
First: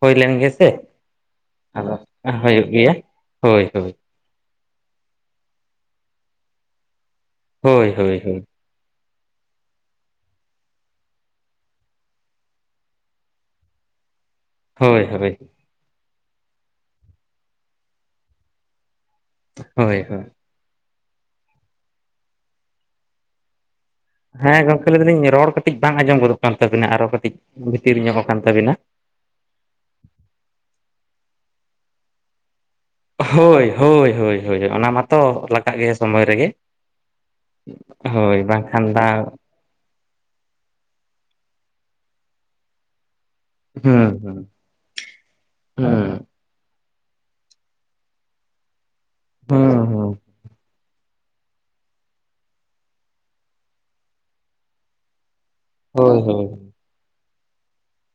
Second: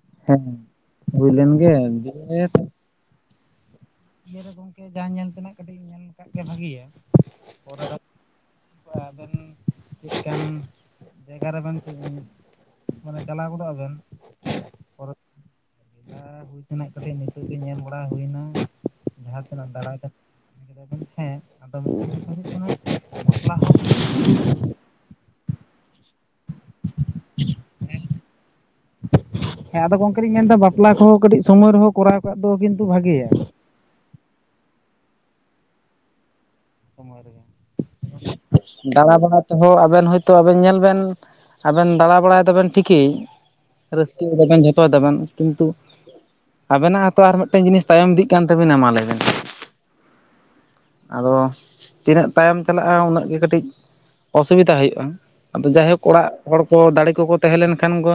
ᱦᱩᱭ ᱞᱮᱱ ᱜᱮ ᱦᱮᱸ ᱥᱮ ᱾ ᱦᱩᱭ ᱞᱮᱱ ᱜᱮ ᱟᱫᱚ ᱦᱩᱭᱩᱜ ᱜᱮᱭᱟ, ᱦᱳᱭ ᱦᱳᱭ ᱾ ᱤᱭᱟᱹ ᱨᱮ ᱜᱚᱝᱠᱮ ᱡᱟ ᱧᱮᱞ ᱛᱮᱱᱟᱜ ᱠᱟᱹᱴᱤᱡ ᱧᱮᱞ ᱠᱟᱜ ᱜᱮ ᱵᱷᱟᱜᱤᱭᱟ ᱾ ᱦᱳᱭ ᱦᱳᱭ ᱦᱳᱭ ᱾ ᱦᱚᱭ ᱟᱵᱮᱱ ᱪᱮᱠᱟᱱ ᱡᱟᱭᱜᱟ ᱨᱮᱵᱮᱱ ᱢᱟᱱᱮ ᱪᱟᱞᱟᱣ ᱜᱚᱫᱚᱜ ᱟᱵᱮᱱ ᱾ ᱦᱳᱭ ᱦᱳᱭ ᱾ ᱟᱨ ᱦᱩᱭ ᱛᱮᱱᱟᱜ ᱠᱟᱹᱴᱤᱡ ᱱᱤᱛᱚᱜ ᱜᱮ ᱧᱮᱞ ᱵᱟᱲᱟ ᱦᱩᱭᱱᱟ ᱡᱟᱦᱟᱸ ᱛᱤᱱᱟᱹᱜ ᱫᱟᱬᱟ ᱦᱳᱭ ᱠᱟᱛ ᱦᱳᱭ [unintelligible] ᱦᱮᱸ ᱟᱫᱚ ᱦᱩᱭᱩᱜ ᱠᱟᱱᱟ [unintelligible] ᱦᱮᱸ ᱜᱚᱝᱠᱮ ᱞᱟᱹᱭ ᱫᱟᱞᱤᱧ ᱨᱚᱲ ᱠᱟᱹᱴᱤᱡ ᱵᱟᱝ ᱟᱸᱡᱚᱢ ᱜᱚᱫᱚᱜ ᱠᱟᱱ ᱛᱟᱵᱤᱱᱟ ᱟᱨᱚ ᱠᱟᱹᱴᱤᱡ ᱵᱷᱤᱛᱤᱨ ᱧᱚᱜ ᱟᱠᱟᱱ ᱛᱟᱵᱤᱱᱟ᱾ ᱦᱮᱸ ᱟᱫᱚ ᱜᱚᱝᱠᱮ ᱞᱤᱧ ᱢᱮᱱᱫᱟ ᱵᱟᱯᱞᱟ ᱠᱚᱦᱚᱸ ᱠᱟᱹᱴᱤᱡ ᱥᱚᱢᱚᱭ ᱨᱮᱦᱚᱸ ᱠᱚᱨᱟᱣ ᱠᱟᱜ ᱫᱚ ᱠᱤᱱᱛᱩ ᱵᱷᱟᱜᱤ ᱦᱳᱭ ᱦᱳᱭ ᱦᱳᱭ ᱚᱱᱟ ᱢᱟᱛᱚ ᱞᱟᱜᱟᱜ ᱜᱮᱭᱟ ᱥᱳᱢᱳᱭ ᱨᱮᱜᱮ᱾ ᱦᱳᱭ ᱵᱟᱝᱠᱷᱟᱱ ᱫᱟᱬᱟ ᱫᱟᱜ ᱵᱟᱲᱟ ᱛᱮᱦᱚᱸ ᱟᱵᱮᱱ ᱦᱚᱭᱛᱳ ᱟᱵᱮᱱ ᱧᱮᱞ ᱵᱮᱱ ᱟᱵᱮᱱ ᱫᱟᱬᱟ ᱵᱟᱲᱟᱭ ᱫᱟᱵᱮᱱ ᱴᱷᱤᱠᱮᱭ ᱦᱩᱸ ᱨᱟᱹᱥᱠᱟᱹᱭ ᱦᱩᱸ ᱫᱟᱵᱮᱱ ᱡᱷᱚᱛᱚᱭ ᱫᱟᱵᱮᱱ ᱠᱤᱱᱛᱩ ᱦᱩᱸ ᱟᱵᱮᱱᱟᱜ ᱦᱚᱸᱛᱚ ᱟᱨ ᱢᱤᱫᱴᱮᱱ ᱡᱤᱱᱤᱥ ᱛᱟᱭᱚᱢ ᱤᱫᱤᱜ ᱠᱟᱱ ᱛᱟᱵᱮᱱᱟ ᱢᱟ ᱞᱟᱹᱭ ᱵᱮᱱ ᱦᱩᱸ ᱦᱩᱸ᱾ ᱟᱫᱚ ᱛᱤᱱᱟᱹᱜ ᱛᱟᱭᱚᱢ ᱪᱟᱞᱟᱜ-ᱟ ᱩᱱᱟᱹᱜ ᱜᱮ ᱠᱟᱹᱴᱤᱡ ᱚᱥᱩᱵᱤᱫᱟ ᱦᱩᱭᱩᱜ-ᱟ᱾ ᱟᱫᱚ ᱡᱟᱭᱦᱳᱠ ᱦᱳᱭ ᱚᱲᱟᱜ ᱦᱳᱭ ᱦᱚᱲ ᱠᱚ ᱫᱟᱲᱮ ᱠᱚᱠᱚ ᱛᱟᱦᱮᱸ ᱞᱮᱱ ᱠᱷᱟᱱ ᱠᱚ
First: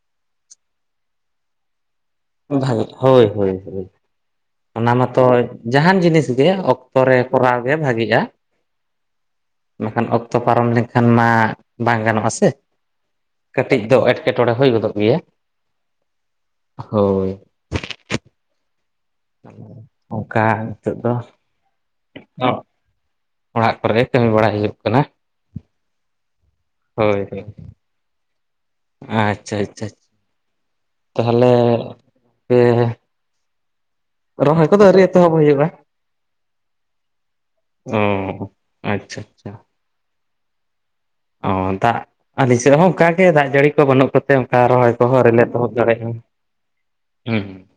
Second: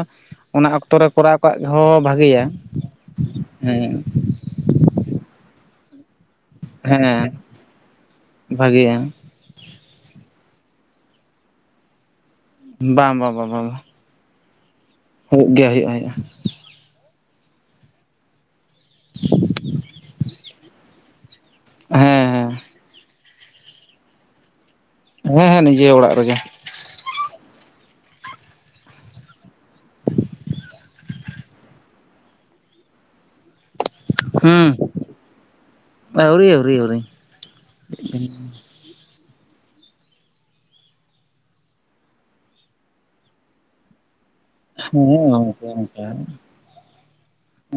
ᱚᱱᱟ ᱚᱠᱛᱚ ᱨᱮ ᱠᱚᱨᱟᱣ ᱠᱟᱫ ᱦᱚᱸ ᱵᱷᱟᱜᱮᱭᱟ, ᱵᱷᱟᱜᱮ ᱦᱳᱭ ᱦᱳᱭ ᱦᱳᱭ ᱦᱩᱸ ᱚᱱᱟ ᱢᱟᱛᱚ ᱡᱟᱦᱟᱸᱱ ᱡᱤᱱᱤᱥ ᱜᱮ ᱚᱠᱛᱚ ᱨᱮ ᱦᱮᱸ ᱠᱚᱨᱟᱣ ᱜᱮ ᱵᱷᱟᱜᱤᱜ-ᱟ᱾ ᱵᱷᱟᱜᱮᱭᱟ ᱵᱟᱠᱷᱟᱱ ᱚᱠᱛᱚ ᱯᱟᱨᱚᱢ ᱞᱮᱱᱠᱷᱟᱱ ᱢᱟ ᱵᱟᱝ ᱜᱟᱱᱚᱜ-ᱟ ᱥᱮ, ᱵᱟᱝ ᱵᱟᱝ ᱵᱟᱝ ᱵᱟᱝ ᱠᱟᱹᱴᱤᱡ ᱫᱚ ᱮᱴ ᱮᱴᱠᱮᱴᱚᱬᱮ ᱦᱩᱭ ᱜᱚᱫᱚᱜ ᱜᱮᱭᱟ᱾ ᱦᱩᱭᱩᱜ ᱜᱮᱭᱟ ᱦᱩᱭᱩᱜ-ᱟ ᱦᱩᱭᱩᱜ-ᱟ᱾ ᱦᱳᱭ ᱾ ᱚᱝᱠᱟ ᱱᱤᱛᱚᱜ ᱫᱚ, ᱚ ᱦᱮᱸ ᱦᱮᱸ ᱚᱲᱟᱜ ᱠᱚᱨᱮ ᱠᱟᱹᱢᱤ ᱵᱟᱲᱟᱭ ᱦᱩᱭᱩᱜ ᱠᱟᱱᱟ᱾ ᱦᱮᱸ ᱦᱮᱸ ᱱᱤᱡᱮ ᱚᱲᱟᱜ ᱨᱮᱜᱮ᱾ ᱦᱳᱭ ᱦᱳᱭ᱾ ᱦᱮᱸ ᱟᱪᱪᱷᱟ ᱟᱪᱪᱷᱟ, ᱛᱟᱦᱚᱞᱮ ᱯᱮ ᱨᱚᱦᱚᱭ ᱦᱩᱸ, ᱠᱚᱫᱚ ᱟᱹᱣᱨᱤ ᱮᱛᱚᱦᱚᱵ ᱦᱩᱭᱩᱜᱼᱟ ᱟᱹᱣᱨᱤ ᱟᱹᱣᱨᱤ ᱟᱹᱣᱨᱤ᱾ ᱚ [unintelligible] ᱟᱪᱪᱷᱟ ᱟᱪᱪᱷᱟ᱾ ᱚ ᱫᱟᱜ ᱟᱹᱞᱤᱧ ᱥᱮᱫ ᱦᱚᱸ ᱚᱱᱠᱟ ᱜᱮ ᱫᱟᱜ ᱡᱟᱹᱲᱤ ᱠᱚ ᱵᱟᱹᱱᱩᱜ ᱠᱟ ᱛᱮ ᱚᱱᱠᱟ ᱨᱚᱦᱚᱭ ᱦᱮᱸ ᱠᱚᱦᱚᱸ ᱟᱹᱣᱨᱤ ᱞᱮ ᱜᱚᱝᱠᱮ ᱮᱛᱚᱦᱚᱵ ᱚᱱᱠᱟ ᱫᱟᱲᱮᱜᱼᱟ᱾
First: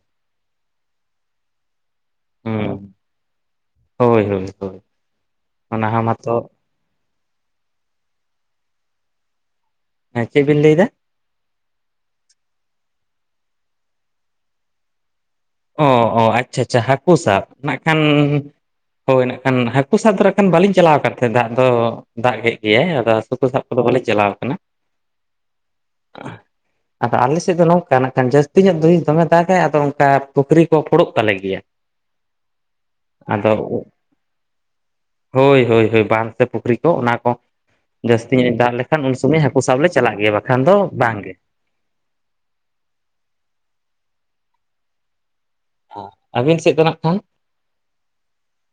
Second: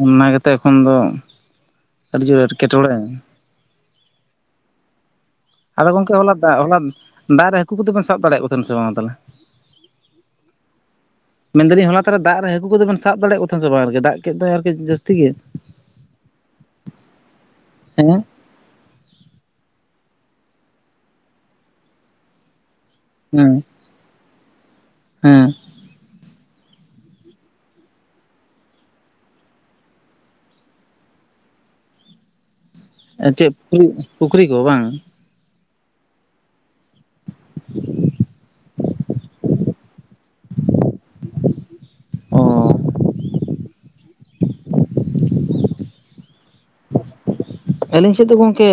ᱚᱱᱟ ᱜᱮᱛᱚ ᱮᱠᱷᱚᱱ ᱫᱚ ᱟᱹᱰᱤ ᱡᱳᱨ ᱦᱩᱸ ᱮᱴᱠᱮᱴᱚᱬᱮ᱾ ᱦᱳᱭ ᱦᱳᱭ ᱦᱳᱭ᱾ ᱚᱱᱟ ᱟᱫᱚ ᱦᱚᱸ ᱜᱚᱝᱠᱮ ᱦᱚᱞᱟ ᱢᱟᱛᱚ ᱦᱚᱞᱟ ᱫᱟᱜ ᱨᱮ ᱦᱟᱹᱠᱩ ᱠᱚᱫᱚ ᱵᱮᱱ ᱥᱟᱵ ᱫᱟᱲᱮᱭᱟᱜ ᱠᱚ ᱛᱟᱦᱮᱱ ᱥᱮ ᱵᱟᱝᱟ ᱛᱟᱦᱚᱞᱮ ᱦᱮᱸ ᱪᱮᱫ ᱵᱤᱱ ᱞᱟᱹᱭ ᱫᱟ ᱢᱮᱱ ᱫᱟᱞᱤᱧ ᱦᱚᱞᱟ ᱛᱟᱦᱟᱞᱮ ᱫᱟᱜ ᱨᱮ ᱦᱟᱹᱠᱩ ᱠᱚᱫᱚᱵᱮᱱ ᱥᱟᱵ ᱫᱟᱲᱮᱭᱟᱜ ᱠᱚ ᱛᱟᱦᱮᱸᱱ ᱥᱮ ᱵᱟᱝ ᱟᱨᱠᱤ ᱫᱟᱜ ᱠᱮᱫ ᱫᱚ ᱟᱨᱠᱤ ᱡᱟᱹᱥᱛᱤ ᱜᱮ ᱚ ᱚ ᱟᱪᱪᱷᱟ ᱟᱪᱪᱷᱟ ᱦᱟᱹᱠᱩ ᱥᱟᱵ ᱱᱟᱜ ᱠᱷᱟᱱ ᱦᱮᱸ ᱦᱳᱭ ᱱᱟᱜ ᱠᱷᱟᱱ ᱦᱟᱹᱠᱩ ᱥᱟᱵ [unintelligible] ᱱᱟᱜ ᱠᱷᱟᱱ ᱵᱟᱹᱞᱤᱧ ᱪᱟᱞᱟᱣ ᱠᱟᱱ ᱛᱟᱦᱮᱸᱫ ᱫᱟᱜ ᱫᱚ ᱫᱟᱜ ᱜᱮᱫ ᱜᱮᱭᱟᱭ ᱦᱟᱹᱠᱩ ᱦᱮᱸ ᱥᱟᱵ ᱠᱚᱫᱚ ᱵᱟᱞᱮ ᱪᱟᱞᱟᱣ ᱟᱠᱟᱱᱟ ᱦᱮᱸ ᱟᱫᱚ ᱟᱞᱮ ᱥᱮᱫ ᱫᱚ ᱱᱚᱝᱠᱟ ᱱᱟᱜ ᱠᱷᱟᱱ ᱡᱟᱹᱥᱛᱤ ᱧᱚᱜ [unintelligible] ᱫᱚᱢᱮ ᱫᱟᱜᱟᱭ ᱟᱫᱚ ᱚᱱᱠᱟ ᱯᱩᱠᱷᱨᱤ ᱠᱚ ᱯᱷᱳᱲᱚᱜ ᱛᱟᱞᱮ ᱜᱮᱭᱟ ᱪᱮᱫ ᱟᱫᱚ ᱠᱩ ᱯᱩᱠᱷᱨᱤ ᱠᱚ ᱵᱟᱝ ᱦᱳᱭ ᱦᱳᱭ ᱦᱳᱭ ᱵᱟᱸᱫ ᱥᱮ ᱯᱩᱠᱷᱨᱤᱼᱼ ᱛᱚ ᱚᱱᱟ ᱠᱚ ᱡᱟᱹᱥᱛᱤ ᱧᱚᱜ ᱫᱟᱜ ᱞᱮᱠᱷᱟᱱ ᱩᱱ ᱥᱚᱢᱚᱭ ᱦᱟᱹᱠᱩ ᱥᱟᱵ ᱞᱮ ᱪᱟᱞᱟᱜ ᱜᱮᱭᱟ ᱵᱟᱠᱷᱟᱱ ᱫᱚ ᱵᱟᱝ ᱜᱮ ᱚᱸ ᱟᱹᱵᱤᱱ ᱥᱮᱫ ᱫᱚ ᱱᱟᱜ ᱠᱷᱟᱱᱼᱼ ᱟᱹᱞᱤᱧ ᱥᱮᱫ ᱫᱚ ᱜᱚᱝᱠᱮᱼᱼ